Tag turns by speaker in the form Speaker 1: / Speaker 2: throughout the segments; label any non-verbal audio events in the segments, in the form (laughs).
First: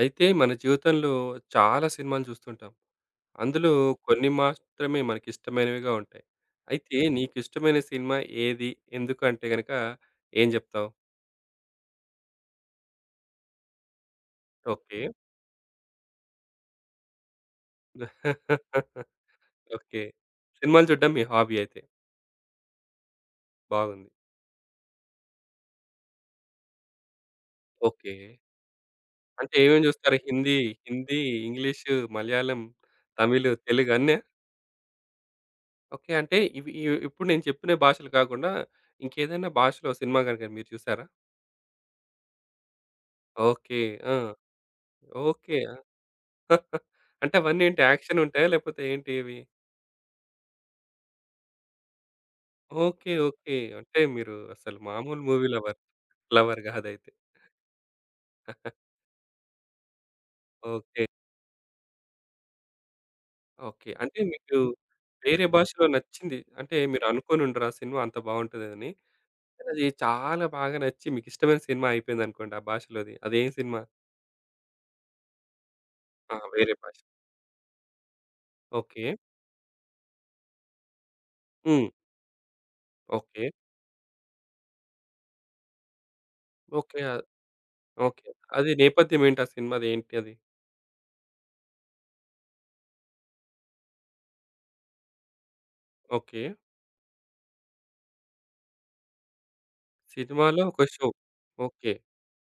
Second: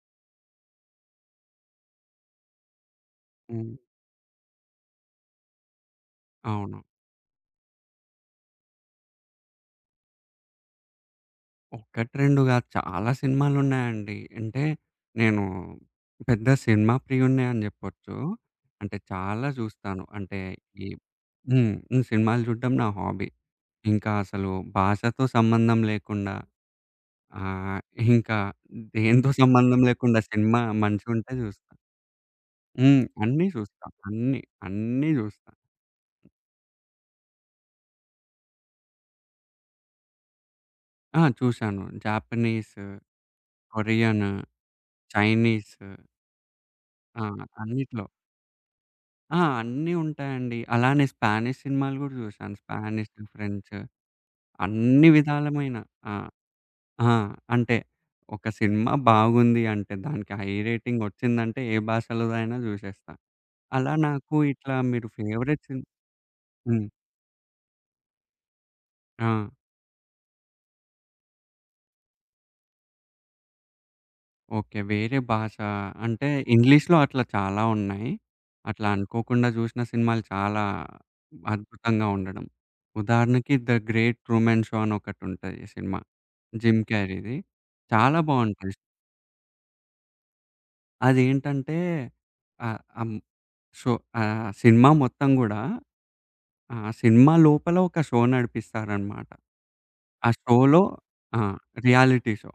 Speaker 1: అయితే మన జీవితంలో చాలా సినిమాలు చూస్తుంటాం. అందులో
Speaker 2: హ్మ్.
Speaker 1: కొన్ని మాత్రమే మనకిష్టమైనవిగా ఉంటాయి.
Speaker 2: అవును.
Speaker 1: అయితే నీకిష్టమైన సినిమా ఏది? ఎందుకు అంటే గనక ఏం జెప్తావు?
Speaker 2: 1, 2 గాదు చాలా సినిమాలున్నాయండి. అంటే
Speaker 1: ఓకే.
Speaker 2: నేను పెద్ద సినిమా ప్రియుడినే అని జెప్పొచ్చు. అంటే
Speaker 1: (laughs)
Speaker 2: చాలా
Speaker 1: ఓకే.
Speaker 2: జూస్తాను. అంటే ఈ
Speaker 1: సినిమాలు చూడడం మీ హాబీ
Speaker 2: హ్మ్.
Speaker 1: అయితే.
Speaker 2: హ్మ్. సినిమాలు జూడడం నా హాబీ.
Speaker 1: బాగుంది.
Speaker 2: ఇంకా అసలు భాషతో సంబంధం లేకుండా ఆహ్,
Speaker 1: ఓకే.
Speaker 2: ఇంకా దేనితో
Speaker 1: అంటే
Speaker 2: సంబంధం
Speaker 1: ఏమేమి చూస్తారు?
Speaker 2: లేకుండా
Speaker 1: హిందీ,
Speaker 2: సినిమా
Speaker 1: హిందీ,
Speaker 2: మంచిగుంటే జూస్తా.
Speaker 1: ఇంగ్లీషు, మలయాళం,
Speaker 2: హ్మ్. అన్నీ
Speaker 1: తమిళ్,
Speaker 2: జూస్తా.
Speaker 1: తెలుగు అన్నా?
Speaker 2: అన్నీ జూస్తా.
Speaker 1: ఓకే. అంటే ఇవి ఇవి ఇప్పుడు నేను చెప్పిన భాషలు కాకుండా ఇంకేదైనా భాషలో సినిమా గనుక మీరు చూసారా?
Speaker 2: ఆ! చూశాను. Japanese,
Speaker 1: okay. ఆ!
Speaker 2: Korean,
Speaker 1: okay.
Speaker 2: చైనీస్. ఆ!
Speaker 1: అంటే అవన్నీ ఏంటి
Speaker 2: అన్నిట్లో.
Speaker 1: యాక్షన్ ఉంటాయా? లేపోతే ఏంటి ఇవి?
Speaker 2: ఆ! అన్నీ ఉంటాయండి. అలానే స్పానిష్ సినిమాలు గూడా జూశాను. Spanish,
Speaker 1: okay. ఓకే.
Speaker 2: ఫ్రెంచ్,
Speaker 1: అంటే మీరు అసలు
Speaker 2: అన్ని
Speaker 1: మామూలు మూవీ
Speaker 2: విధాలమైన.
Speaker 1: లవర్,
Speaker 2: ఆ!
Speaker 1: లవర్
Speaker 2: ఆ!
Speaker 1: గాదైతే.
Speaker 2: అంటే ఒక సినిమా బాగుంది అంటే దానికి హై రేటింగ్
Speaker 1: ఓకే.
Speaker 2: ఒచ్చిందంటే ఏ భాషలోదైనా జూసేస్తా.
Speaker 1: ఓకే.
Speaker 2: అలా
Speaker 1: అంటే
Speaker 2: నాకు
Speaker 1: మీకు
Speaker 2: ఇట్లా మీరు
Speaker 1: వేరే
Speaker 2: ఫేవరెట్ సిన్
Speaker 1: భాషలో నచ్చింది. అంటే
Speaker 2: హ్మ్.
Speaker 1: మీరు అనుకోని ఉండరు ఆ సినిమా అంత బావుంటదని.
Speaker 2: ఆ!
Speaker 1: కానీ అది చాలా బాగా నచ్చి మీకిష్టమైన సినిమా అయిపోయిందనుకోండి ఆ భాషలోది. అదేం సినిమా?
Speaker 2: ఓకే. వేరే భాష అంటే
Speaker 1: ఆ! వేరే
Speaker 2: ఇంగ్లీష్‌లో
Speaker 1: భాష.
Speaker 2: అట్లా చాలా ఉన్నాయి. అట్లా
Speaker 1: ఓకే.
Speaker 2: అనుకోకుండా జూసిన సినిమాలు చాలా
Speaker 1: హ్మ్.
Speaker 2: అద్భుతంగా ఉండడం.
Speaker 1: ఓకే.
Speaker 2: ఉదాహరణకి 'ద గ్రేట్ ట్రూమన్ షో' అని ఒకటుంటది సినిమా. Gym
Speaker 1: okay. ఆహ్,
Speaker 2: క్యారీది. చాలా
Speaker 1: ఓకే. అది
Speaker 2: బావుంటది.
Speaker 1: నేపథ్యం ఏంటి ఆ సినిమాది? ఏంటి అది?
Speaker 2: అదేంటంటే ఆహ్, ఆహ్, హ్మ్, షో ఆహ్, సినిమా మొత్తం గూడా
Speaker 1: ఓకే.
Speaker 2: ఆ సినిమా లోపల ఒక షో నడిపిస్తారనమాట. ఆ
Speaker 1: సినిమాలో ఒక
Speaker 2: షోలో.
Speaker 1: షో.
Speaker 2: ఆ!
Speaker 1: ఓకే.
Speaker 2: Reality show.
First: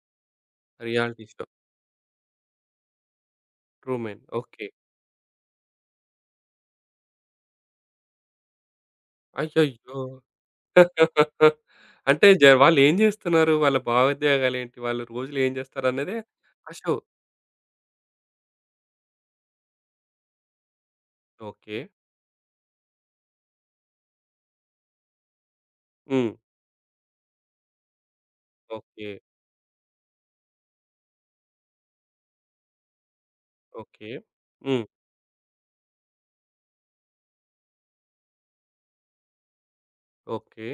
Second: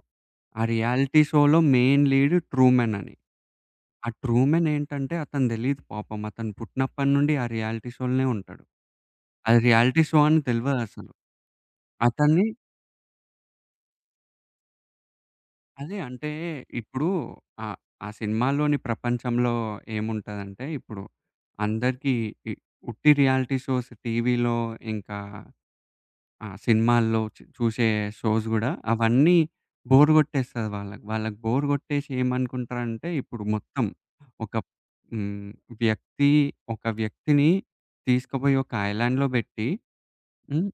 Speaker 2: ఆ రియాలిటీ
Speaker 1: రియాలిటీ షో.
Speaker 2: షోలో మెయిన్ లీడ్ ట్రూమన్ అని. ఆ
Speaker 1: 'ట్రూమన్.'
Speaker 2: 'Truman'
Speaker 1: okay.
Speaker 2: ఏంటంటే అతను తెలీదు పాపం. అతను పుట్టినప్పటి నుండి ఆ రియాలిటీ షో‌లోనే ఉంటాడు. అది
Speaker 1: అయ్యయ్యో!
Speaker 2: రియాలిటీ షో అని తెలవదసలు.
Speaker 1: (laughs) అంటే
Speaker 2: అతన్ని
Speaker 1: జ వాళ్ళేం జేస్తున్నారు? వాళ్ళ భావోద్వేగాలేంటి? వాళ్ళు రోజులో ఏం
Speaker 2: అదే
Speaker 1: జేస్తారన్నదే
Speaker 2: అంటే
Speaker 1: ఆ షో.
Speaker 2: ఇప్పుడు ఆహ్, ఆ సినిమాలోని ప్రపంచంలో ఏముంటదంటే ఇప్పుడు
Speaker 1: ఓకే.
Speaker 2: అందరికీ ఈ ఉట్టి రియాలిటీ షోస్ టీవీలో, ఇంకా
Speaker 1: హ్మ్.
Speaker 2: ఆ! సినిమాల్లో చూసే షోస్ గూడా
Speaker 1: ఓకే.
Speaker 2: అవన్నీ బోర్ గొట్టేస్తది వాళ్ళకి. వాళ్ళకి బోర్ గొట్టేసి ఏమనుకుంటారంటే ఇప్పుడు మొత్తం
Speaker 1: ఓకే.
Speaker 2: ఒక
Speaker 1: హ్మ్.
Speaker 2: హ్మ్. వ్యక్తి ఒక వ్యక్తిని తీసుకుపోయి ఒక ఐలాండ్‌లో బెట్టి, హ్మ్,
Speaker 1: ఓకే.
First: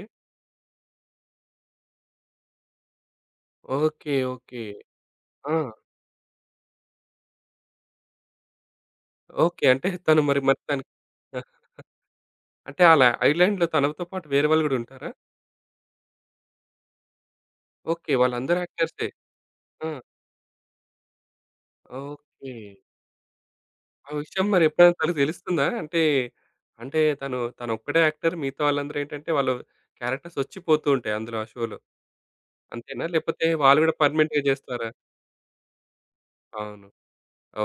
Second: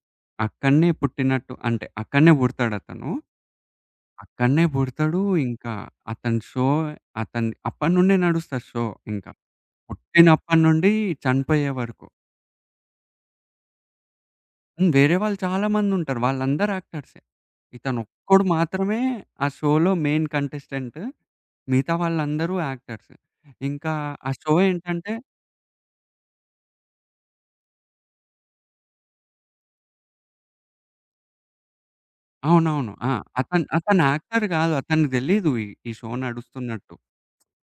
Speaker 2: అక్కడనే పుట్టినట్టు అంటే అక్కడనే పుడతాడతను.
Speaker 1: ఓకే.
Speaker 2: అక్కడనే
Speaker 1: ఓకే.
Speaker 2: పుడతాడు
Speaker 1: ఆ!
Speaker 2: ఇంకా. అతని షో అతని అప్పటినుండే నడుస్తది షో ఇంకా.
Speaker 1: ఓకే. అంటే తను మరి మరి
Speaker 2: పుట్టినప్పటి
Speaker 1: తను
Speaker 2: నుండి చనిపోయే
Speaker 1: (laughs)
Speaker 2: వరకు.
Speaker 1: అంటే ఆళ్ళ ఐర్లాండ్‌లో తనతో పాటు వేరే వాళ్ళు గూడా
Speaker 2: హ్మ్.
Speaker 1: ఉంటారా?
Speaker 2: వేరే వాళ్ళు చాలామందుంటారు. వాళ్ళందరూ యాక్టర్సే.
Speaker 1: ఓకే.
Speaker 2: ఇతనొక్కడు
Speaker 1: వాళ్ళందరూ
Speaker 2: మాత్రమే
Speaker 1: యాక్టర్సే.
Speaker 2: ఆ
Speaker 1: ఆ!
Speaker 2: షోలో మెయిన్ కంటెస్టెంట్. మిగతా
Speaker 1: ఓకే.
Speaker 2: వాళ్ళందరూ యాక్టర్స్. ఇంకా
Speaker 1: ఆ
Speaker 2: ఆ
Speaker 1: విషయం
Speaker 2: షో
Speaker 1: మరి ఎప్పుడైనా
Speaker 2: ఏంటంటే
Speaker 1: తనకు తెలుస్తుందా? అంటే, అంటే తను తనొక్కడే యాక్టర్. మిగతా వాళ్ళందరూ ఏంటంటే, వాళ్ళు క్యారెక్టర్స్ ఒచ్చి పోతూ ఉంటాయి అందులో ఆ షోలో.
Speaker 2: అవునవును.
Speaker 1: అంతేనా?
Speaker 2: ఆ!
Speaker 1: లేపోతే
Speaker 2: అతను
Speaker 1: వాళ్ళు గూడా
Speaker 2: అతను
Speaker 1: పర్మనెంట్‌గా
Speaker 2: యాక్టర్ గాదు.
Speaker 1: జేస్తారా?
Speaker 2: అతనికి తెలీదు ఈ ఈ షో
Speaker 1: అవును.
Speaker 2: నడుస్తున్నట్టు.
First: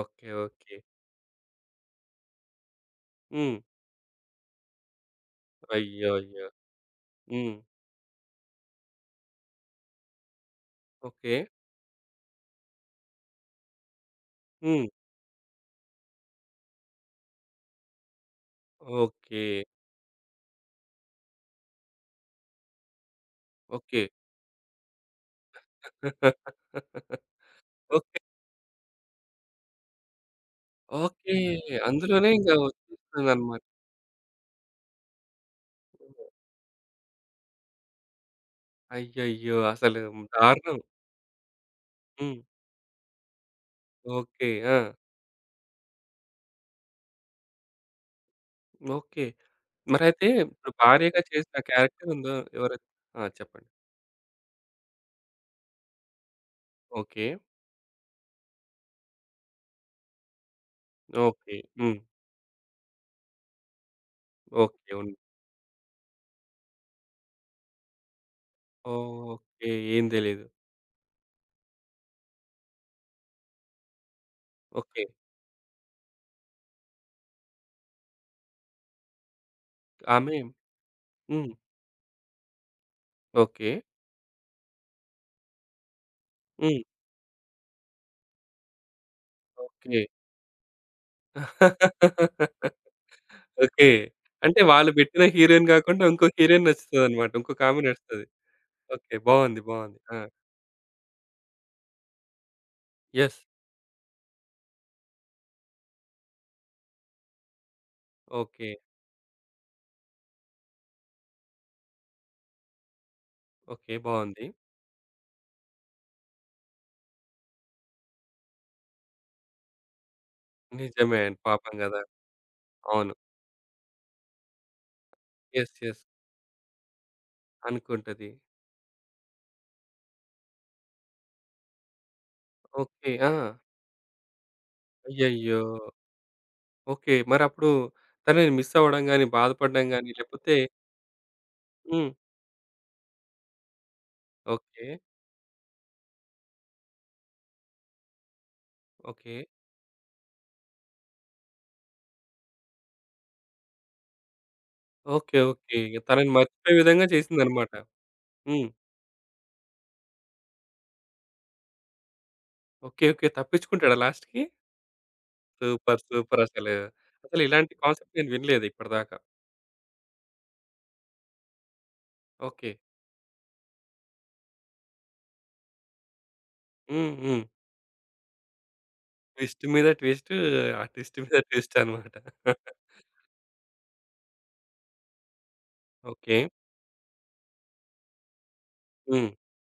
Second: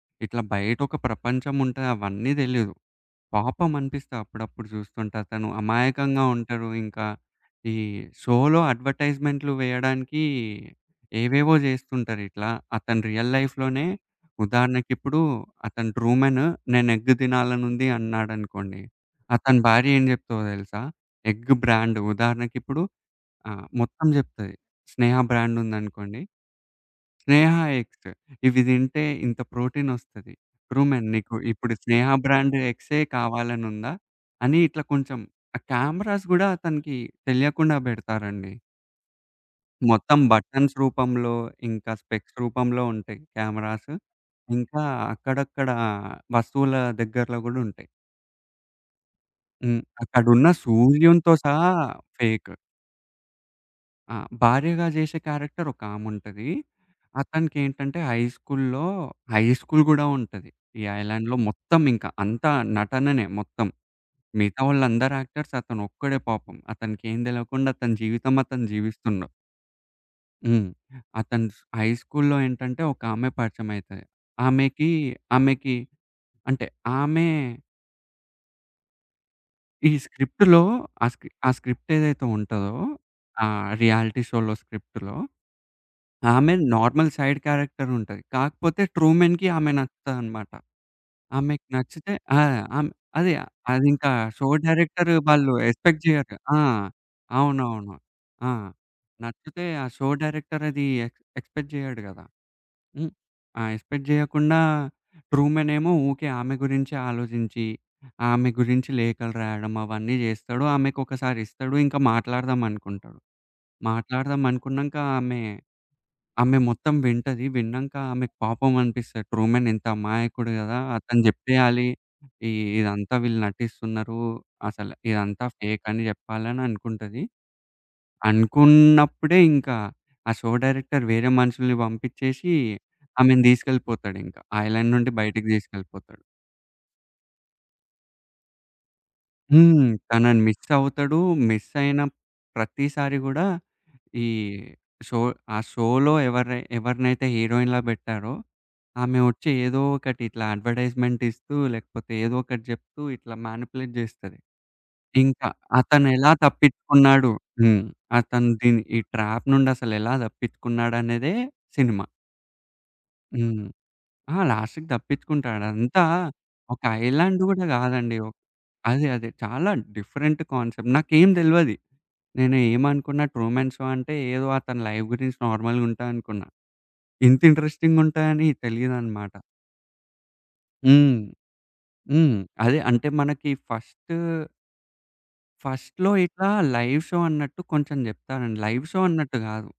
Speaker 1: ఓకే.
Speaker 2: ఇట్లా
Speaker 1: ఓకే.
Speaker 2: బయటొక ప్రపంచం ఉంటది అవన్నీ తెలీదు.
Speaker 1: హ్మ్.
Speaker 2: పాపం అనిపిస్తే అప్పుడప్పుడు చూస్తుంటా. తను
Speaker 1: అయ్యో!
Speaker 2: అమాయకంగా
Speaker 1: అయ్యో!
Speaker 2: ఉంటారు. ఇంకా
Speaker 1: హ్మ్.
Speaker 2: ఈ షోలో అడ్వర్‌టైజ్‌మెంట్‌లు వేయడానికి
Speaker 1: ఓకే.
Speaker 2: ఏవేవో జేస్తుంటారు ఇట్లా. అతను రియల్ లైఫ్‌లోనే
Speaker 1: హ్మ్.
Speaker 2: ఉదాహరణకిప్పుడు అతను ట్రూమన్ నేను ఎగ్ తినాలనుంది అన్నాడనుకోండి.
Speaker 1: ఓకే.
Speaker 2: అతని భార్య ఏం జెప్తదో తెలుసా? ఎగ్ బ్రాండ్ ఉదాహరణకిప్పుడు, ఆ,
Speaker 1: ఓకే.
Speaker 2: మొత్తం జెప్తది. స్నేహ బ్రాండ్ ఉందనుకోండి.
Speaker 1: (laughs)
Speaker 2: స్నేహ ఎగ్స్.
Speaker 1: ఓకే.
Speaker 2: ఇవి తింటే ఇంత ప్రోటీనొస్తది. ట్రూమెన్ నీకు
Speaker 1: ఓకే.
Speaker 2: ఇప్పుడు స్నేహ
Speaker 1: అందులోనే ఇంగ
Speaker 2: బ్రాండ్ ఎగ్సే
Speaker 1: వచ్చేస్తుందనమాట.
Speaker 2: కావాలనుందా? అని ఇట్లా కొంచెం. ఆ కెమెరాస్ గూడా అతనికి తెలియకుండా బెడతారండి.
Speaker 1: అయ్యయ్యో! అసలు
Speaker 2: మొత్తం బటన్స్
Speaker 1: దారుణం.
Speaker 2: రూపంలో, ఇంకా స్పెక్స్
Speaker 1: హ్మ్.
Speaker 2: రూపంలో ఉంటాయి కెమెరాస్.
Speaker 1: ఓకే. ఆ!
Speaker 2: ఇంకా అక్కడక్కడ వస్తువుల దగ్గరలో గూడా ఉంటాయి.
Speaker 1: ఓకే.
Speaker 2: హ్మ్.
Speaker 1: మరైతే
Speaker 2: అక్కడున్న
Speaker 1: ఇప్పుడు భార్యగా
Speaker 2: సూర్యునితో
Speaker 1: చేసిన
Speaker 2: సహా
Speaker 1: క్యారెక్టర్ ఉందో
Speaker 2: ఫేక్.
Speaker 1: ఎవరో ఆ! చెప్పండి.
Speaker 2: ఆ! భార్యగా జేసే క్యారెక్టర్ ఒకాముంటది.
Speaker 1: ఓకే.
Speaker 2: అతనికేంటంటే హై స్కూల్‌లో, హై స్కూల్ గూడా ఉంటది ఈ ఐలాండ్‌లో
Speaker 1: ఓకే.
Speaker 2: మొత్తం.
Speaker 1: హ్మ్.
Speaker 2: ఇంకా అంతా నటననే మొత్తం. మిగతా
Speaker 1: ఓకే.
Speaker 2: వాళ్ళందరు
Speaker 1: ఉంది.
Speaker 2: యాక్టర్స్, అతనొక్కడే పాపం. అతనికేం దెలవకుండా అతని జీవితం అతను జీవిస్తుండు.
Speaker 1: ఓకే. ఏం తెలీదు.
Speaker 2: హ్మ్. అతను స్ హై స్కూల్‌లో ఏంటంటే ఒకామె పరిచయమైతది. ఆమెకి
Speaker 1: ఓకే.
Speaker 2: ఆమెకి అంటే ఆమె ఈ
Speaker 1: ఆమె
Speaker 2: స్క్రిప్ట్‌లో ఆ స్క్రి ఆ
Speaker 1: హ్మ్.
Speaker 2: స్క్రిప్ట్ ఏదైతే ఉంటదో, ఆ
Speaker 1: ఓకే.
Speaker 2: రియాలిటీ షోలో స్క్రిప్ట్‌లో, ఆమె
Speaker 1: హ్మ్.
Speaker 2: నార్మల్ సైడ్ క్యారెక్టర్ ఉంటది. కాకపోతే 'ట్రూమన్'కి ఆమె
Speaker 1: ఓకే.
Speaker 2: నచ్చుతదనమాట. ఆమెకి నచ్చితే, ఆ, ఆమె అదే
Speaker 1: ఓకే.
Speaker 2: అదింకా షో
Speaker 1: అంటే వాళ్ళు
Speaker 2: డైరెక్టర్
Speaker 1: బెట్టిన
Speaker 2: వాళ్ళు
Speaker 1: హీరోయిన్
Speaker 2: ఎక్స్‌పెక్ట్
Speaker 1: గాకుండా ఇంకో
Speaker 2: జేయరు. ఆ!
Speaker 1: హీరోయిన్ నచ్చుతదనమాట. ఇంకొక ఆమె
Speaker 2: అవునవును.
Speaker 1: నచ్చుతది.
Speaker 2: ఆ!
Speaker 1: ఓకే. బావుంది.
Speaker 2: నచ్చితే ఆ
Speaker 1: బావుంది.
Speaker 2: షో
Speaker 1: ఆ!
Speaker 2: డైరెక్టర్ అది ఎక్స్‌పెక్ట్ జేయడు గదా! హ్మ్.
Speaker 1: యెస్.
Speaker 2: ఆ! ఎక్స్‌పెక్ట్ జేయకుండా 'ట్రూమన్' ఏమో ఊకే ఆమె గురించే ఆలోచించి, ఆమె
Speaker 1: ఓకే.
Speaker 2: గురించి లేఖలు రాయడం అవన్నీ జేస్తాడు. ఆమెకొకసారి ఇస్తాడు. ఇంకా మాట్లాడదాం అనుకుంటాడు.
Speaker 1: ఓకే.
Speaker 2: మాట్లాడదాం
Speaker 1: బావుంది.
Speaker 2: అనుకున్నంక ఆమె ఆమె మొత్తం వింటది. విన్నాంక ఆమెకు పాపం అనిపిస్తది. ట్రూమన్ ఇంత అమాయకుడు గదా!
Speaker 1: నిజమే
Speaker 2: అతను
Speaker 1: అండి. పాపం
Speaker 2: జెప్పేయాలి.
Speaker 1: గదా!
Speaker 2: ఈ
Speaker 1: అవును.
Speaker 2: ఇదంతా వీళ్ళు నటిస్తున్నారు. అసలు ఇదంతా
Speaker 1: యెస్.
Speaker 2: ఫేక్ అని
Speaker 1: యెస్.
Speaker 2: జెప్పాలని అనుకుంటది.
Speaker 1: అనుకుంటది.
Speaker 2: అనుకున్నప్పుడే ఇంకా ఆ షో డైరెక్టర్ వేరే మనుషుల్ని పంపిచ్చేసి
Speaker 1: ఓకే. ఆ!
Speaker 2: ఆమెను తీసుకెళ్ళిపోతాడింక. ఐలాండ్ నుండి బయటికి
Speaker 1: అయ్యయ్యో!
Speaker 2: తీసుకెళ్ళిపోతాడు.
Speaker 1: ఓకే. మరప్పుడు తనని మిస్ అవ్వడం గాని, బాధపడడం
Speaker 2: హ్మ్.
Speaker 1: గాని
Speaker 2: తనని
Speaker 1: లేపోతే
Speaker 2: మిస్ అవుతాడు. మిస్ అయిన
Speaker 1: హ్మ్.
Speaker 2: ప్రతిసారి గూడా ఈ
Speaker 1: ఓకే.
Speaker 2: షో ఆ షోలో ఎవరినైతే హీరోయిన్‌లా బెట్టారో ఆమె
Speaker 1: ఓకే.
Speaker 2: వచ్చి ఏదో ఒకటి ఇట్లా అడ్వర్టైజ్‌మెంట్ ఇస్తూ, లేకపోతే ఏదో ఒకటి జెప్తూ ఇట్లా మానిప్యులేట్ జేస్తది.
Speaker 1: ఓకే.
Speaker 2: ఇంకా
Speaker 1: ఓకే.
Speaker 2: అతనెలా
Speaker 1: తనని మర్చిపోయే విధంగా
Speaker 2: తప్పించుకున్నాడు
Speaker 1: చేసిందనమాట.
Speaker 2: హ్మ్. అతను
Speaker 1: హ్మ్.
Speaker 2: ఈ ట్రాప్ నుండసలెలా తప్పించుకున్నాడనేదే సినిమా.
Speaker 1: ఓకే. ఓకే.
Speaker 2: హ్మ్.
Speaker 1: తప్పించుకుంటాడా
Speaker 2: ఆ!
Speaker 1: లాస్ట్‌కి?
Speaker 2: లాస్ట్‌కి తప్పించుకుంటాడు.
Speaker 1: సూపర్.
Speaker 2: అదంతా
Speaker 1: సూపర్ అసలు.
Speaker 2: ఒక ఐలాండ్
Speaker 1: అసలు
Speaker 2: గూడా
Speaker 1: ఇలాంటి కాన్సెప్ట్
Speaker 2: గాదండి. ఒ
Speaker 1: నేను వినలేదు
Speaker 2: అదే.
Speaker 1: ఇప్పటిదాకా.
Speaker 2: అదే. చాలా డిఫరెంట్ కాన్సెప్ట్. నాకేం దెల్వది. నేను
Speaker 1: ఓకే.
Speaker 2: ఏమనుకున్నా ట్రూమన్ షో అంటే ఏదో అతని లైఫ్ గురించి నార్మల్‌గా ఉంటాదనుకున్నా.
Speaker 1: హ్మ్.
Speaker 2: ఇంత
Speaker 1: హ్మ్.
Speaker 2: ఇంట్రెస్టింగ్‌గుంటాయని తెలీదనమాట.
Speaker 1: ట్విస్ట్ మీద ట్విస్ట్, ఆ
Speaker 2: హ్మ్.
Speaker 1: ట్విస్ట్ మీద ట్విస్ట్ అన్నమాట.
Speaker 2: హ్మ్.
Speaker 1: (laughs)
Speaker 2: అదే అంటే మనకి ఫస్ట్‌లో
Speaker 1: ఓకే.
Speaker 2: ఇట్లా లైవ్ షో అన్నట్టు కొంచెం జెప్తానండి. లైవ్ షో
Speaker 1: హ్మ్.
Speaker 2: అన్నట్టు గాదు.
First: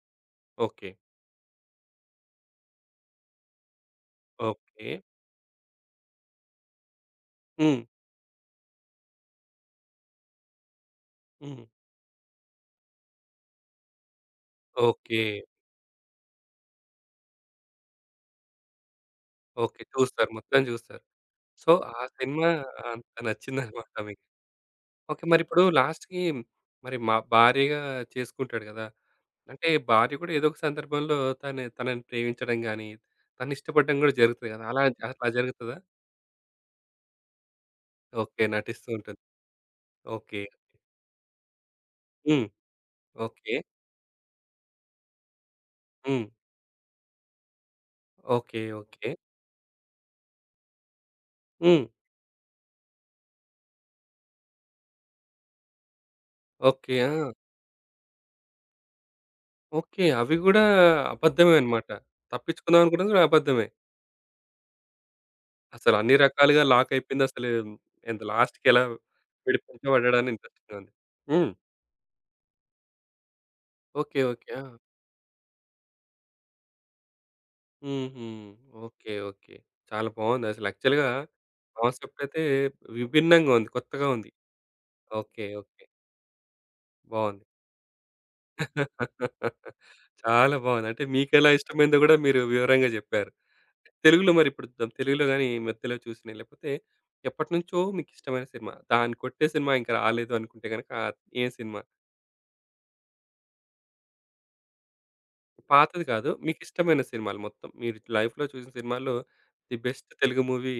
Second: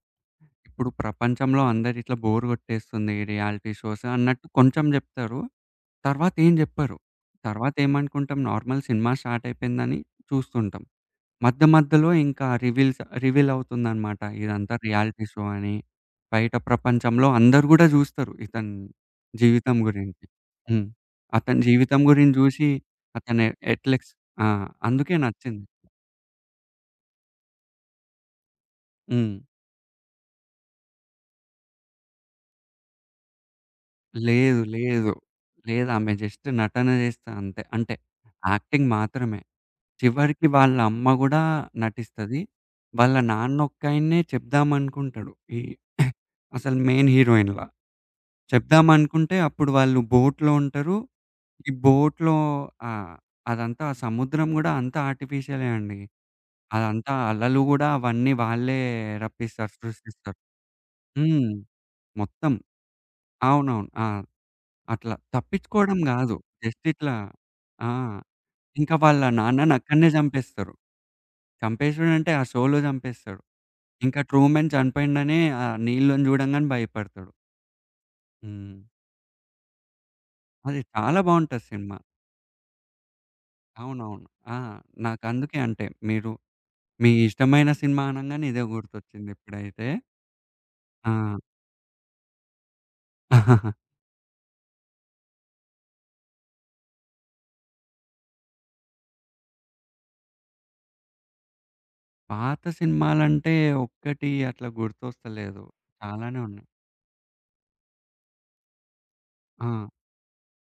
Speaker 2: ఇప్పుడు
Speaker 1: ఓకే.
Speaker 2: ప్రపంచంలో అందరిట్లా బోర్ గొట్టేస్తుంది రియాలిటీ షోస్ అన్నట్టు కొంచెం
Speaker 1: ఓకే.
Speaker 2: జెప్తారు. తర్వాతేం జెప్పరు.
Speaker 1: హ్మ్.
Speaker 2: తర్వాతేమనుకుంటాం నార్మల్ సినిమా స్టార్ట్ అయిపోయిందని చూస్తుంటాం. మధ్య
Speaker 1: హ్మ్.
Speaker 2: మధ్యలో ఇంకా రివీల్ అవుతుందనమాట. ఇదంతా
Speaker 1: ఓకే.
Speaker 2: రియాలిటీ షో అని. బయట ప్రపంచంలో అందరూ గూడా జూస్తారు ఇతని జీవితం
Speaker 1: ఓకే.
Speaker 2: గురించి.
Speaker 1: చూస్తారు. మొత్తం
Speaker 2: హ్మ్.
Speaker 1: చూస్తారు.
Speaker 2: అతని
Speaker 1: సో,
Speaker 2: జీవితం
Speaker 1: ఆ
Speaker 2: గురించి
Speaker 1: సినిమా
Speaker 2: జూసి
Speaker 1: అంత
Speaker 2: అతను
Speaker 1: నచ్చిందన్నమాట
Speaker 2: ఎట్లెక్స్
Speaker 1: మీకు.
Speaker 2: ఆ! అందుకే
Speaker 1: ఓకే. మరిప్పుడు
Speaker 2: నచ్చింది.
Speaker 1: లాస్ట్‌కి మరి మా భార్యగా చేసుకుంటాడు కదా!
Speaker 2: హ్మ్.
Speaker 1: అంటే భార్య కూడా ఏదో ఒక సందర్భంలో తను తనని ప్రేమించడం గాని, తను ఇష్టపడడం కూడా జరుగుతది
Speaker 2: లేదు.
Speaker 1: కదా! అలా
Speaker 2: లేదు.
Speaker 1: అట్లా జరుగుతదా?
Speaker 2: లేదామె జస్ట్ నటన జేస్తది అంతే. అంటే
Speaker 1: ఓకే.
Speaker 2: యాక్టింగ్
Speaker 1: నటిస్తూ ఉంటుంది.
Speaker 2: మాత్రమే.
Speaker 1: ఓకే.
Speaker 2: చివరికి వాళ్ళ అమ్మ గూడా నటిస్తది.
Speaker 1: హ్మ్.
Speaker 2: వాళ్ళ
Speaker 1: ఓకే.
Speaker 2: నాన్నొక్కాయన్నే చెప్దామనుకుంటాడు, ఈ
Speaker 1: హ్మ్.
Speaker 2: అసలు మెయిన్ హీరోయిన్‌లా.
Speaker 1: ఓకే. ఓకే.
Speaker 2: చెప్దామనుకుంటే అప్పుడు వాళ్ళు బోట్‌లో ఉంటారు. ఈ
Speaker 1: హ్మ్.
Speaker 2: బోట్‌లో ఆహ్, అదంతా సముద్రం గూడా అంతా ఆర్టిఫిషియలే అండి.
Speaker 1: ఓకే.
Speaker 2: అదంతా
Speaker 1: ఆ!
Speaker 2: అలలు గూడా అవన్నీ వాళ్ళే రప్పిస్తారు,
Speaker 1: ఓకే. అవి
Speaker 2: సృష్టిస్తారు.
Speaker 1: గూడా
Speaker 2: హ్మ్.
Speaker 1: అబద్ధమే అన్నమాట.
Speaker 2: మొత్తం.
Speaker 1: తప్పించుకుందాం అనుకున్నది కూడా అబద్ధమే.
Speaker 2: అవునవును. ఆ! అట్లా
Speaker 1: అసలు
Speaker 2: తప్పించుకోవడం
Speaker 1: అన్ని
Speaker 2: గాదు.
Speaker 1: రకాలుగా
Speaker 2: జస్ట్
Speaker 1: లాక్
Speaker 2: ఇట్లా
Speaker 1: అయిపోయింది. అసలు
Speaker 2: ఆ!
Speaker 1: ఎంత లాస్ట్‌కి ఎలా
Speaker 2: ఇంకా వాళ్ళ నాన్నని అక్కడనే
Speaker 1: విడిపించబడడానికి
Speaker 2: చంపేస్తారు.
Speaker 1: ఇంట్రెస్టింగ్‌గా ఉంది. హ్మ్.
Speaker 2: చంపేసుడు అంటే ఆ షోలో చంపేస్తాడు. ఇంకా
Speaker 1: ఓకే. ఓకే. ఆ!
Speaker 2: ట్రూమన్ చనిపోయిండనే ఆ నీళ్ళని చూడంగానే భయపడతాడు.
Speaker 1: హుహు.
Speaker 2: హ్మ్.
Speaker 1: ఓకే. ఓకే. చాలా బావుందసలు.
Speaker 2: అది
Speaker 1: యాక్చువల్‌గా
Speaker 2: చాలా బావుంటది సినిమా.
Speaker 1: కాన్సెప్ట్ అయితే విభిన్నంగా ఉంది. కొత్తగా
Speaker 2: అవునవును.
Speaker 1: ఉంది.
Speaker 2: ఆ!
Speaker 1: ఓకే.
Speaker 2: నాకందుకే
Speaker 1: ఓకే.
Speaker 2: అంటే మీరు మీ
Speaker 1: బావుంది.
Speaker 2: ఇష్టమైన సినిమా అనంగానే ఇదే
Speaker 1: (laughs)
Speaker 2: గుర్తొచ్చిందిప్పుడైతే.
Speaker 1: చాలా బావుంది. అంటే
Speaker 2: ఆ!
Speaker 1: మీకెలా ఇష్టమైందో గూడా మీరు వివరంగా జెప్పారు.
Speaker 2: (laughs)
Speaker 1: తెలుగులో మరిప్పుడు ద తెలుగులో గాని ఈ మధ్యలో చూసినయి లేకపోతే ఎప్పటినుంచో మీకిష్టమైన సినిమా, దాన్ని కొట్టే సినిమా ఇంకా రాలేదు అనుకుంటే గనక ఏ సినిమా?
Speaker 2: పాత సినిమాలంటే ఒక్కటి అట్లా గుర్తొస్తలేదు.
Speaker 1: పాతది కాదు.
Speaker 2: చాలానే ఉన్నాయి.
Speaker 1: మీకిష్టమైన సినిమాలు మొత్తం మీరు లైఫ్‌లో చూసిన సినిమాల్లో
Speaker 2: ఆ!
Speaker 1: ది బెస్ట్ తెలుగు మూవీ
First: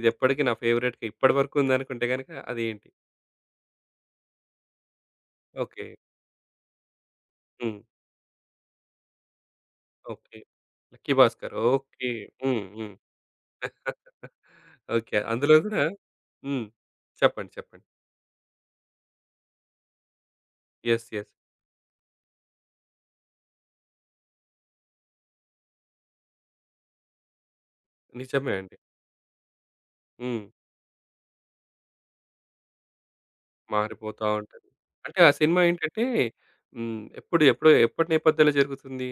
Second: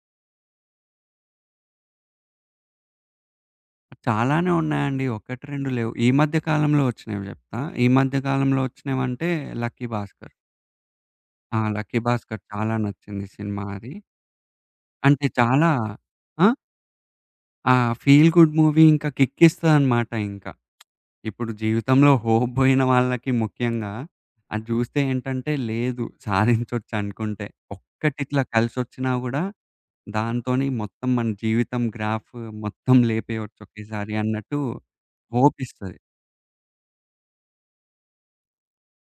Speaker 1: ఇదెప్పటికి నా ఫేవరెట్‌గా ఇప్పటి వరకు ఉందనుకుంటే గనక అదేంటి?
Speaker 2: చాలానే ఉన్నాయండి. 1, 2
Speaker 1: ఓకే.
Speaker 2: లేవు. ఈ మధ్య కాలంలో వచ్చినవి జెప్తా.
Speaker 1: హ్మ్.
Speaker 2: ఈ మధ్య కాలంలో వచ్చినవంటే 'Lucky Bhaskar.'
Speaker 1: Okay. 'Lucky Bhaskar'
Speaker 2: ఆ! 'Lucky
Speaker 1: okay.
Speaker 2: భాస్కర్'
Speaker 1: హ్మ్.
Speaker 2: చాలా
Speaker 1: హ్మ్.
Speaker 2: నచ్చింది సినిమా అది.
Speaker 1: ఓకే.
Speaker 2: అంటే
Speaker 1: అందులో
Speaker 2: చాలా
Speaker 1: గూడా
Speaker 2: ఆ!
Speaker 1: హ్మ్. చెప్పండి.
Speaker 2: ఆ
Speaker 1: చెప్పండి.
Speaker 2: ఫీల్ గుడ్ మూవీ ఇంకా కిక్కిస్తదనమాట ఇంకా.
Speaker 1: యెస్. యెస్.
Speaker 2: ఇప్పుడు జీవితంలో హోప్ బోయిన వాళ్ళకి ముఖ్యంగా అది జూస్తే ఏంటంటే లేదు సాధించొచ్చు అనుకుంటే. ఒక్కటిట్లా
Speaker 1: నిజమే అండి.
Speaker 2: కలిసొచ్చినా గూడా
Speaker 1: హ్మ్.
Speaker 2: దాంతోని మొత్తం మన జీవితం గ్రాఫ్ మొత్తం లేపేయొచ్చు ఒకేసారి
Speaker 1: మారిపోతా
Speaker 2: అన్నట్టు
Speaker 1: ఉంటది. అంటే ఆ
Speaker 2: హోప్
Speaker 1: సినిమా
Speaker 2: ఇస్తది.
Speaker 1: ఏంటంటే హ్మ్. ఎప్పుడు ఎప్పుడు ఎప్పటి నేపథ్యంలో జరుగుతుంది?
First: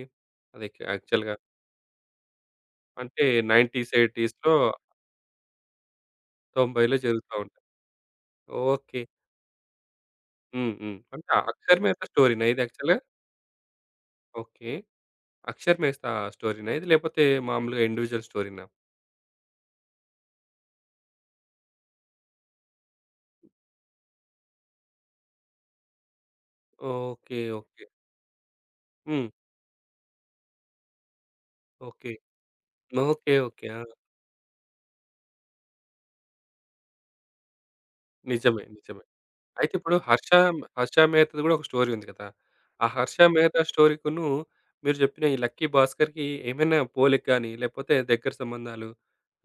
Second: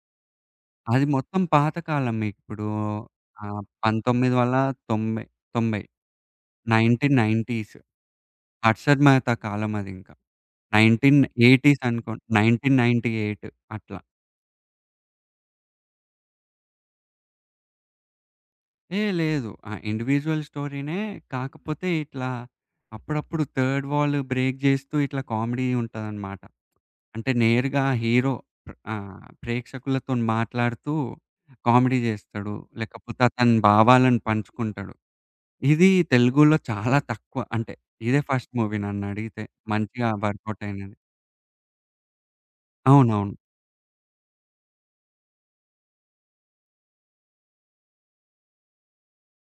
Speaker 1: అది
Speaker 2: అది
Speaker 1: యాక్చువల్‌గా
Speaker 2: మొత్తం పాతకాలం మీకిప్పుడు,
Speaker 1: అంటే 90స్, 80స్‌లో
Speaker 2: 1990, 90
Speaker 1: 90లో జరుగుతా ఉంటది.
Speaker 2: 1990స్.
Speaker 1: ఓకే.
Speaker 2: హర్షద్ మెహతా కాలం అదింకా.
Speaker 1: హ్మ్. హ్మ్. అంటే
Speaker 2: 1980స్
Speaker 1: 'అక్షర్ మేత'
Speaker 2: అనుకోండి.
Speaker 1: స్టోరీనా ఇది యాక్చువల్‌గా?
Speaker 2: 1998 అట్లా.
Speaker 1: ఓకే. 'అక్షర్ మేత' స్టోరీనా ఇది? లేకపోతే మామూలుగా ఇండివిడ్యువల్ స్టోరీనా?
Speaker 2: ఏ లేదు. ఆ! ఇండివిడ్యుయల్ స్టోరీనే. కాకపోతే ఇట్లా అప్పుడప్పుడు థర్డ్ వాల్ బ్రేక్ జేస్తూ ఇట్లా కామెడీ ఉంటదనమాట. అంటే
Speaker 1: ఓకే.
Speaker 2: నేరుగా
Speaker 1: ఓకే.
Speaker 2: హీరో
Speaker 1: హ్మ్.
Speaker 2: ప్రేక్షకులతోని మాట్లాడుతూ కామెడీ
Speaker 1: ఓకే.
Speaker 2: జేస్తాడు. లేకపోతే
Speaker 1: ఓకే.
Speaker 2: అతని
Speaker 1: ఓకే. ఆ!
Speaker 2: భావాలను పంచుకుంటాడు. ఇది తెలుగులో చాలా తక్కువ. అంటే ఇదే ఫస్ట్
Speaker 1: నిజమే.
Speaker 2: మూవీ
Speaker 1: నిజమే.
Speaker 2: నన్నడిగితే
Speaker 1: అయితే ఇప్పుడు
Speaker 2: మంచిగా
Speaker 1: 'హర్ష'
Speaker 2: వర్కౌట్ అయినది.
Speaker 1: 'హర్ష మెహతా'ది గూడా ఒక స్టోరీ ఉంది కదా! ఆ 'హర్ష
Speaker 2: అవునవును.
Speaker 1: మెహతా' స్టోరీకిను మీరు జెప్పిన ఈ 'లక్కీ భాస్కర్‌కి' ఏమైనా పోలిక గాని, లేపోతే దగ్గర సంబంధాలు,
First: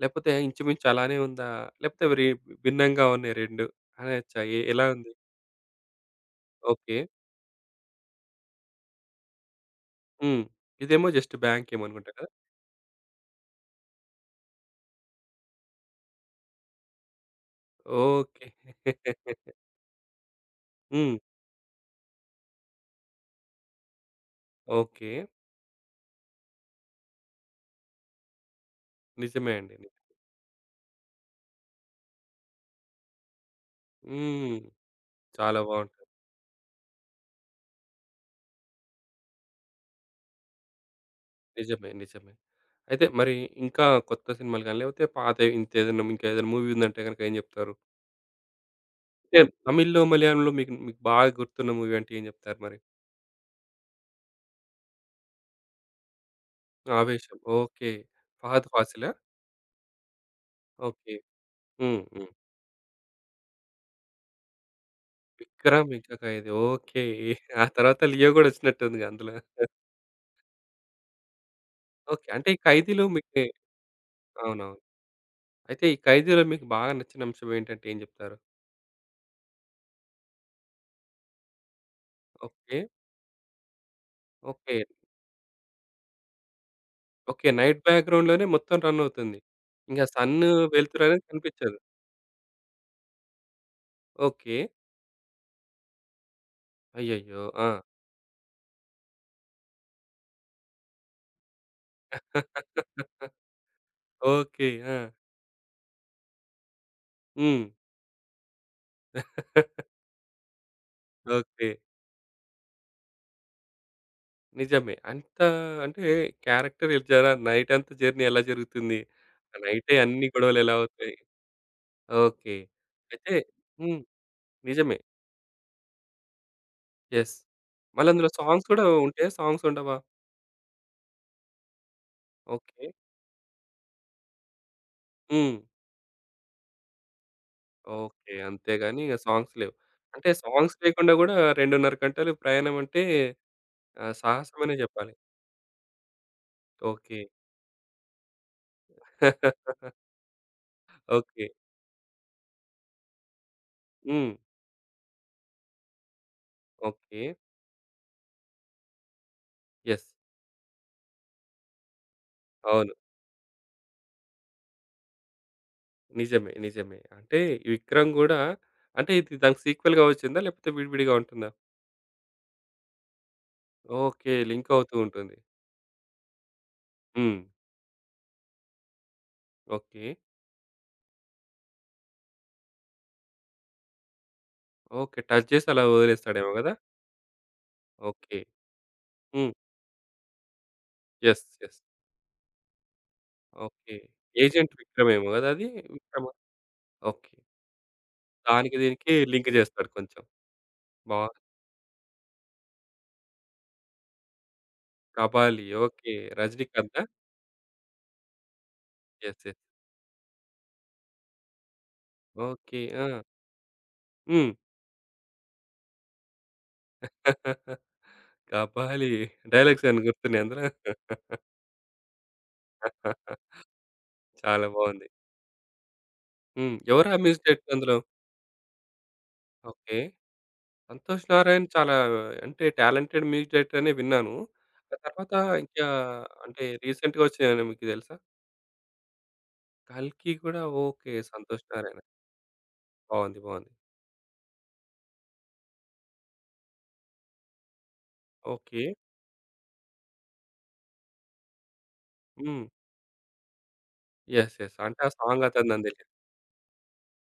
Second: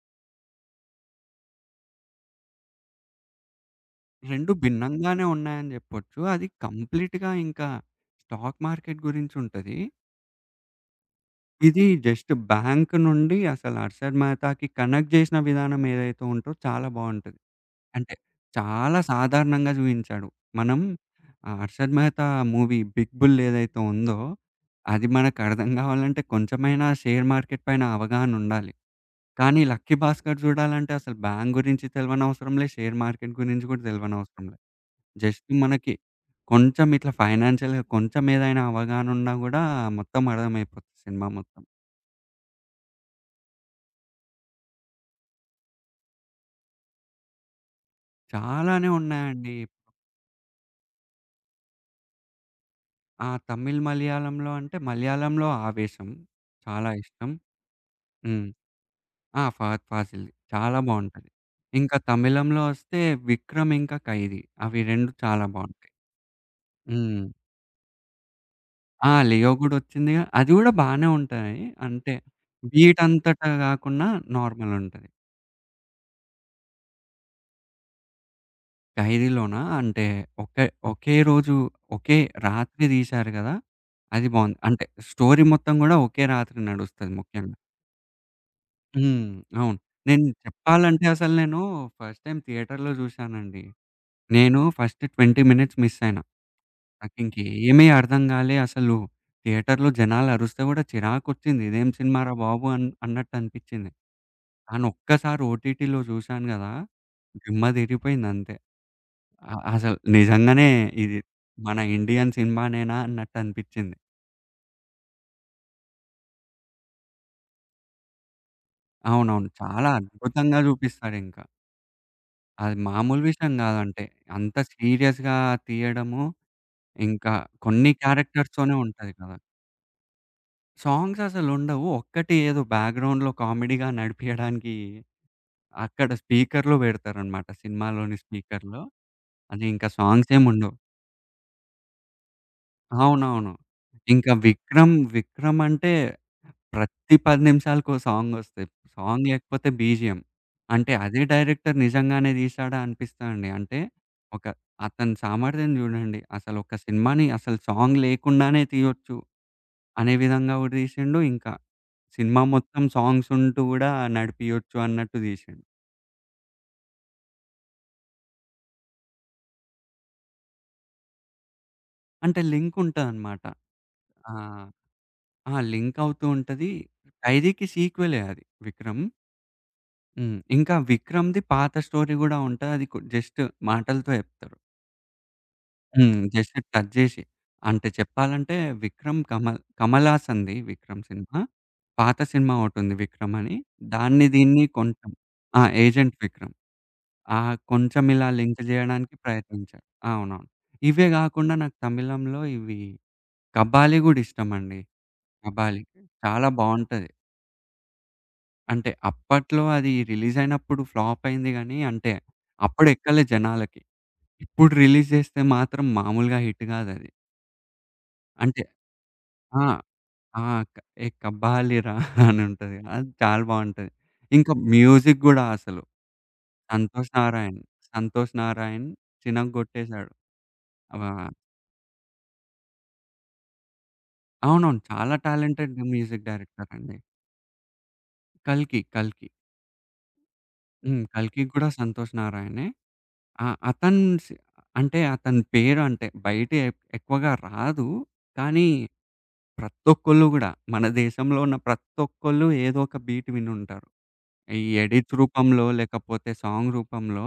Speaker 1: లేపోతే ఇంచుమించు అలానే ఉందా? లేపోతే రి భిన్నంగా ఉన్నాయి 2 అనొచ్చా?
Speaker 2: 2
Speaker 1: ఎ ఎలా ఉంది?
Speaker 2: భిన్నంగానే ఉన్నాయని జెప్పొచ్చు. అది
Speaker 1: ఓకే.
Speaker 2: కంప్లీట్‌గా ఇంకా స్టాక్ మార్కెట్ గురించి ఉంటది.
Speaker 1: హ్మ్. ఇదేమో జస్ట్ బ్యాంక్
Speaker 2: ఇది
Speaker 1: ఏమో అనుకుంటా కదా!
Speaker 2: జస్ట్ బ్యాంక్ నుండి అసలు 'అర్షద్ మెహతాకి' కనెక్ట్ జేసిన విధానం ఏదైతే ఉంటదో చాలా బావుంటది. అంటే
Speaker 1: ఓకే.
Speaker 2: చాలా
Speaker 1: (laughs)
Speaker 2: సాధారణంగా జూయించాడు. మనం
Speaker 1: హ్మ్.
Speaker 2: ఆ 'Arshad Mehta' movie 'big bull' ఏదైతే ఉందో, అది
Speaker 1: ఓకే.
Speaker 2: మనకర్థం గావాలంటే కొంచెమైనా షేర్ మార్కెట్ పైన అవగాహన ఉండాలి.
Speaker 1: నిజమే
Speaker 2: కానీ
Speaker 1: అండి.
Speaker 2: 'లక్కీ భాస్కర్' జూడాలంటే అసలు బ్యాంక్ గురించి తెలవనవసరం లే, షేర్ మార్కెట్ గురించి గూడా తెలవనవసరం
Speaker 1: హ్మ్.
Speaker 2: లే. జస్ట్
Speaker 1: చాలా
Speaker 2: మనకి
Speaker 1: బావుంటది.
Speaker 2: కొంచెం ఇట్లా ఫైనాన్షియల్‌గా కొంచెం ఏదైనా అవగాహన ఉన్నా గూడా మొత్తం అర్థమైపోతుంది సినిమా మొత్తం.
Speaker 1: నిజమే. నిజమే. అయితే మరి ఇంకా కొత్త సినిమాలు గాని, లేకపోతే పాతవి ఇంతేదైనా ఇంకేదైనా మూవీ ఉందంటే గనుక ఏం జెప్తారు?
Speaker 2: చాలానే
Speaker 1: అంటే
Speaker 2: ఉన్నాయండి.
Speaker 1: తమిళ్‌లో, మలయాళంలో మీకు మీకు బాగా గుర్తున్న మూవీ అంటే ఏం జెప్తారు మరి?
Speaker 2: ఆ! తమిళ్, మలయాళంలో అంటే మలయాళంలో 'ఆవేశం' చాలా ఇష్టం.
Speaker 1: 'ఆవేశం' ఓకే.
Speaker 2: హ్మ్.
Speaker 1: 'ఫహద్ ఫాసిలా'
Speaker 2: ఆ! ఫహద్ ఫాసిల్‌ది చాలా
Speaker 1: ఓకే.
Speaker 2: బావుంటది. ఇంకా
Speaker 1: హ్మ్. హ్మ్.
Speaker 2: తమిళంలో వస్తే 'విక్రమ్' ఇంకా 'ఖైదీ' అవి 2 చాలా బావుంటాయి.
Speaker 1: 'విక్రమ్' ఇంకా 'ఖైదీ' ఓకే.
Speaker 2: హ్మ్.
Speaker 1: ఆ తర్వాత 'లియో' గూడా ఒచ్చినట్టుందిగా
Speaker 2: ఆ!
Speaker 1: అందులో.
Speaker 2: 'లియో' గూడొచ్చిందిగా. అది గూడా బానే ఉంటాయి. అంటే
Speaker 1: ఓకే. అంటే ఈ 'ఖైదీలో'
Speaker 2: వీటంతట
Speaker 1: మీకే
Speaker 2: గాకున్నా నార్మల్
Speaker 1: అవునవును.
Speaker 2: ఉంటది.
Speaker 1: అయితే ఈ 'ఖైదీలో' మీకు బాగా నచ్చిన అంశం ఏంటంటే ఏం జెప్తారు?
Speaker 2: 'ఖైదీలోనా' అంటే ఒకే ఒకే రోజు ఒకే
Speaker 1: ఓకే.
Speaker 2: రాత్రి తీశారు గదా! అది బావుంది.
Speaker 1: ఓకే.
Speaker 2: అంటే స్టోరీ మొత్తం గూడా ఒకే రాత్రి నడుస్తది
Speaker 1: ఓకే.
Speaker 2: ముఖ్యంగా.
Speaker 1: నైట్ బ్యాక్‌గ్రౌండ్‌లోనే మొత్తం రన్
Speaker 2: హ్మ్.
Speaker 1: అవుతుంది.
Speaker 2: అవును.
Speaker 1: ఇంగ
Speaker 2: నేను
Speaker 1: సన్ను,
Speaker 2: చెప్పాలంటే
Speaker 1: వెలుతురనేది
Speaker 2: అసలు నేను
Speaker 1: కనిపిచ్చదు.
Speaker 2: ఫస్ట్ టైమ్ థియేటర్‌లో చూశానండి.
Speaker 1: ఓకే.
Speaker 2: నేను ఫస్ట్ 20 మినిట్స్ మిస్ అయినా.
Speaker 1: అయ్యయ్యో! ఆ!
Speaker 2: నాకింకేమీ అర్థం కాలే. అసలు థియేటర్‌లో జనాలు అరుస్తే కూడా చిరాకొచ్చింది. ఇదేం సినిమారా బాబు! అన్నట్టు అనిపించింది.
Speaker 1: ఓకే.
Speaker 2: కానీ
Speaker 1: ఆ!
Speaker 2: ఒక్కసారి ఓటీటీలో చూశాను కదా! దిమ్మ
Speaker 1: హ్మ్.
Speaker 2: తిరిగిపోయింది అంతే. అసలు నిజంగానే ఇది
Speaker 1: ఓకే.
Speaker 2: మన ఇండియన్ సినిమానేనా అన్నట్టు అనిపించింది.
Speaker 1: నిజమే. అంత అంటే క్యారెక్టర్ ఇలా జర నైట్ అంతా జర్నీ ఎలా జరుగుతుంది?
Speaker 2: అవునవును.
Speaker 1: ఆ
Speaker 2: చాలా
Speaker 1: నైటే అన్ని
Speaker 2: అద్భుతంగా
Speaker 1: గొడవలు ఎలా అవుతాయి?
Speaker 2: చూపిస్తాడింకా.
Speaker 1: ఓకే.
Speaker 2: అది మామూలు
Speaker 1: అయితే
Speaker 2: విషయం
Speaker 1: హ్మ్.
Speaker 2: కాదంటే. అంత
Speaker 1: నిజమే.
Speaker 2: సీరియస్‌గా తీయడము.
Speaker 1: యెస్.
Speaker 2: ఇంకా కొన్ని
Speaker 1: మళ్ళీ అందులో సాంగ్స్
Speaker 2: క్యారెక్టర్స్‌తోనే
Speaker 1: కూడా
Speaker 2: ఉంటది
Speaker 1: ఉంటాయా?
Speaker 2: కదా!
Speaker 1: సాంగ్స్ ఉండవా?
Speaker 2: సాంగ్స్ అసలుండవు. ఒక్కటి ఏదో
Speaker 1: ఓకే.
Speaker 2: బ్యాక్‌గ్రౌండ్‌లో కామెడీగా నడిపియడానికి
Speaker 1: హ్మ్.
Speaker 2: అక్కడ స్పీకర్‌లో పెడతారనమాట, సినిమాలోని
Speaker 1: ఓకే.
Speaker 2: స్పీకర్‌లో.
Speaker 1: అంతేగాని ఇగ సాంగ్స్
Speaker 2: అది
Speaker 1: లేవు.
Speaker 2: ఇంకా
Speaker 1: అంటే
Speaker 2: సాంగ్స్ ఏముండవు.
Speaker 1: సాంగ్స్ లేకుండా కూడా 2:30 గంటలు ప్రయాణం అంటే
Speaker 2: అవునవును.
Speaker 1: ఆహ్,
Speaker 2: ఇంకా
Speaker 1: సాహసమనే జెప్పాలి.
Speaker 2: 'విక్రమ్' అంటే ప్రతి
Speaker 1: ఓకే.
Speaker 2: 10 నిమిషాలకో సాంగొస్తాయి. సాంగ్ లేకపోతే
Speaker 1: (laughs)
Speaker 2: బీజీఎం. అంటే అదే
Speaker 1: ఓకే.
Speaker 2: డైరెక్టర్ నిజంగానే తీశాడా అనిపిస్తదండి. అంటే
Speaker 1: హ్మ్.
Speaker 2: ఒక అతని సామర్థ్యం చూడండి. అసలు ఒక
Speaker 1: ఓకే.
Speaker 2: సినిమాని అసలు సాంగ్ లేకుండానే తీయొచ్చు
Speaker 1: యెస్.
Speaker 2: అనే విధంగా గూడా తీసిండు. ఇంకా సినిమా మొత్తం
Speaker 1: అవును.
Speaker 2: సాంగ్స్ ఉంటూ గూడా నడిపియొచ్చు అన్నట్టు తీసిండు.
Speaker 1: నిజమే. నిజమే. అంటే ఈ 'విక్రమ్' గూడా అంటే ఇది దానికి సీక్వెల్‌గా వచ్చిందా? లేకపోతే విడివిడిగా ఉంటుందా?
Speaker 2: అంటే లింక్ ఉంటదనమాట. ఆ!
Speaker 1: ఓకే. లింక్ అవుతూ ఉంటుంది.
Speaker 2: ఆ! లింక్ అవుతూ ఉంటది.
Speaker 1: హ్మ్.
Speaker 2: 'ఖైదీకి' సీక్వెలే అది 'విక్రమ్.'
Speaker 1: ఓకే.
Speaker 2: హ్మ్. ఇంకా 'విక్రమ్‌ది' పాత స్టోరీ గూడా ఉంటది. అది కు జస్ట్ మాటలతో చెప్తారు.
Speaker 1: ఓకే. టచ్ చేసి అలా
Speaker 2: హ్మ్.
Speaker 1: వదిలేస్తాడేమో
Speaker 2: జస్ట్
Speaker 1: గదా!
Speaker 2: టచ్ జేసి. అంటే
Speaker 1: ఓకే.
Speaker 2: చెప్పాలంటే 'విక్రమ్'
Speaker 1: హ్మ్.
Speaker 2: కమల్ కమల్ హాసన్‌ది 'విక్రమ్' సినిమా.
Speaker 1: యెస్. యెస్.
Speaker 2: పాత సినిమా ఒకటుంది 'విక్రమ్' అని.
Speaker 1: ఓకే.
Speaker 2: దీన్ని
Speaker 1: ఏజెంట్
Speaker 2: కొంటాం.
Speaker 1: విక్రమేమో గదా!
Speaker 2: ఆ!
Speaker 1: అది.
Speaker 2: 'ఏజెంట్
Speaker 1: విక్రమా?
Speaker 2: విక్రమ్.'
Speaker 1: ఓకే.
Speaker 2: ఆ! కొంచెం ఇలా లింక్
Speaker 1: దానికి దీనికి
Speaker 2: జేయడానికి
Speaker 1: లింక్
Speaker 2: ప్రయత్నించా.
Speaker 1: చేస్తాడు కొంచెం.
Speaker 2: అవునవును. ఇవే
Speaker 1: బా
Speaker 2: గాకుండా నాకు తమిళంలో కబాలి గూడా ఇష్టమండి.
Speaker 1: 'కబాలీ'
Speaker 2: కబాలి.
Speaker 1: ఓకే.
Speaker 2: చాలా
Speaker 1: 'రజినీకాంతా'?
Speaker 2: బావుంటది. అంటే
Speaker 1: యెస్. యెస్.
Speaker 2: అప్పట్లో అది రిలీజ్ అయినప్పుడు ఫ్లాప్ అయింది గానీ, అంటే
Speaker 1: ఓకే.
Speaker 2: అప్పుడు
Speaker 1: ఆ!
Speaker 2: ఎక్కలే జనాలకి.
Speaker 1: హ్మ్.
Speaker 2: ఇప్పుడు రిలీజ్ జేస్తే మాత్రం మామూలుగా హిట్
Speaker 1: 'కబాలీ'
Speaker 2: గాదది. అంటే
Speaker 1: (laughs)
Speaker 2: ఆ!
Speaker 1: డైలాగ్స్ ఏమన్నా గుర్తున్నాయా
Speaker 2: ఆ!
Speaker 1: అందులో?
Speaker 2: క ఏ కబ్బాలిరా (laughs) అని ఉంటది. అది చాలా
Speaker 1: (laughs)
Speaker 2: బావుంటది. ఇంకా
Speaker 1: చాలా బావుంది.
Speaker 2: మ్యూజిక్ గూడా అసలు.
Speaker 1: హ్మ్. ఎవరు
Speaker 2: సంతోష్
Speaker 1: ఆ మ్యూజిక్
Speaker 2: నారాయణ్,
Speaker 1: డైరెక్టర్ అందులో?
Speaker 2: సంతోష్ నారాయణ్
Speaker 1: ఓకే.
Speaker 2: చినగ్గొట్టేసాడు. ఆ!
Speaker 1: 'సంతోష్ నారాయణ్' చాలా అంటే టాలెంటెడ్ మ్యూజిక్ డైరెక్టర్ అనే విన్నాను.
Speaker 2: అవునవును.
Speaker 1: ఆ
Speaker 2: చాలా
Speaker 1: తర్వాత
Speaker 2: టాలెంటెడ్
Speaker 1: ఇంకా
Speaker 2: మ్యూజిక్
Speaker 1: అంటే
Speaker 2: డైరెక్టర్ అండి.
Speaker 1: రీసెంట్‌గా వచ్చినయేమైనా మీకు తెలుసా?
Speaker 2: 'కల్కి'.
Speaker 1: 'కల్కి' కూడా
Speaker 2: హ్మ్.
Speaker 1: ఓకే.
Speaker 2: 'కల్కి' గూడా
Speaker 1: 'సంతోష్ నారాయణ'
Speaker 2: సంతోష్ నారాయణే.
Speaker 1: బాగుంది.
Speaker 2: ఆ!
Speaker 1: బాగుంది.
Speaker 2: అతను సి అంటే అతని పేరు అంటే బయట ఎక్కువగా రాదు. కానీ
Speaker 1: ఓకే.
Speaker 2: ప్రతొక్కళ్ళు గూడా మన దేశంలో ఉన్న ప్రతొక్కళ్ళు
Speaker 1: హ్మ్.
Speaker 2: ఏదో ఒక బీట్ వినుంటారు.
Speaker 1: యెస్.
Speaker 2: ఈ
Speaker 1: యెస్. అంటే ఆ
Speaker 2: ఎడిట్స్
Speaker 1: సాంగ్
Speaker 2: రూపంలో
Speaker 1: అతనిదని తెలీదు.
Speaker 2: లేకపోతే సాంగ్ రూపంలో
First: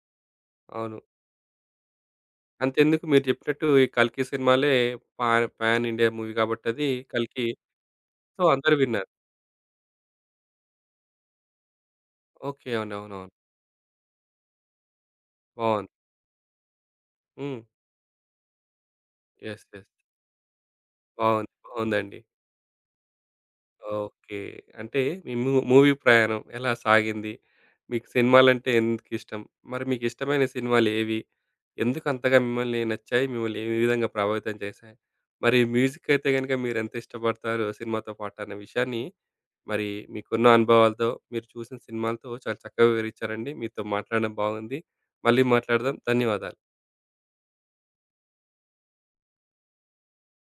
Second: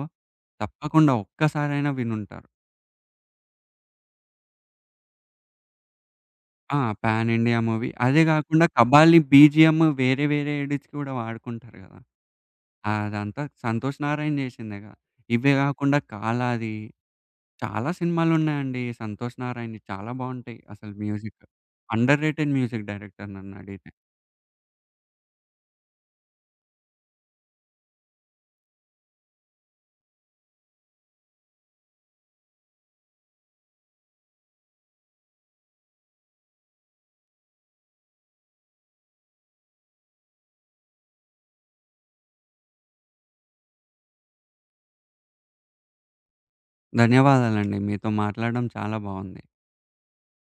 Speaker 1: అవును.
Speaker 2: తప్పకుండా ఒక్కసారైనా వినుంటారు.
Speaker 1: అంతెందుకు మీరు చెప్పినట్టు ఈ 'కల్కి' సినిమాలే పాన్ పాన్ ఇండియా మూవీ
Speaker 2: ఆ!
Speaker 1: కాబట్టది
Speaker 2: పాన్
Speaker 1: 'కల్కి.'
Speaker 2: India movie. అదే
Speaker 1: సో,
Speaker 2: గాకుండా
Speaker 1: అందరూ విన్నారు.
Speaker 2: 'కబాలీ' బీజీఎమ్ వేరే వేరే ఎడిట్స్‌కి గూడా వాడుకుంటారు గదా!
Speaker 1: ఓకే. అవునవునవును.
Speaker 2: అదంతా 'సంతోష్ నారాయణ' చేసిందేగా. ఇవే
Speaker 1: బాగుంది.
Speaker 2: కాకుండా 'కాలాది'
Speaker 1: హ్మ్.
Speaker 2: చాలా సినిమాలున్నాయండి 'సంతోష్
Speaker 1: యెస్.
Speaker 2: నారాయణ్‌యి',
Speaker 1: యెస్.
Speaker 2: చాలా బావుంటాయి అసలు మ్యూజిక్.
Speaker 1: బాగుంది. బాగుందండి.
Speaker 2: అండర్ రేటెడ్ మ్యూజిక్ డైరెక్టర్ నన్నడిగితే.
Speaker 1: ఓకే. అంటే మీ మూ మూవీ ప్రయాణం ఎలా సాగింది? మీకు సినిమాలంటే ఎందుకిష్టం? మరి మీకిష్టమైన సినిమాలేవి? ఎందుకంతగా మిమ్మల్ని నచ్చాయి? మిమ్మల్ని ఏ విధంగా ప్రభావితం చేశాయి? మరి మ్యూజిక్ అయితే గనుక మీరెంత ఇష్టపడతారో సినిమాతో పాటు అన్న విషయాన్ని, మరి మీకున్న అనుభవాలతో, మీరు చూసిన సినిమాలతో చాలా చక్కగా వివరించారండి. మీతో మాట్లాడడం బాగుంది. మళ్ళీ మాట్లాడదాం. ధన్యవాదాలు.
Speaker 2: ధన్యవాదాలండి. మీతో మాట్లాడడం చాలా బావుంది.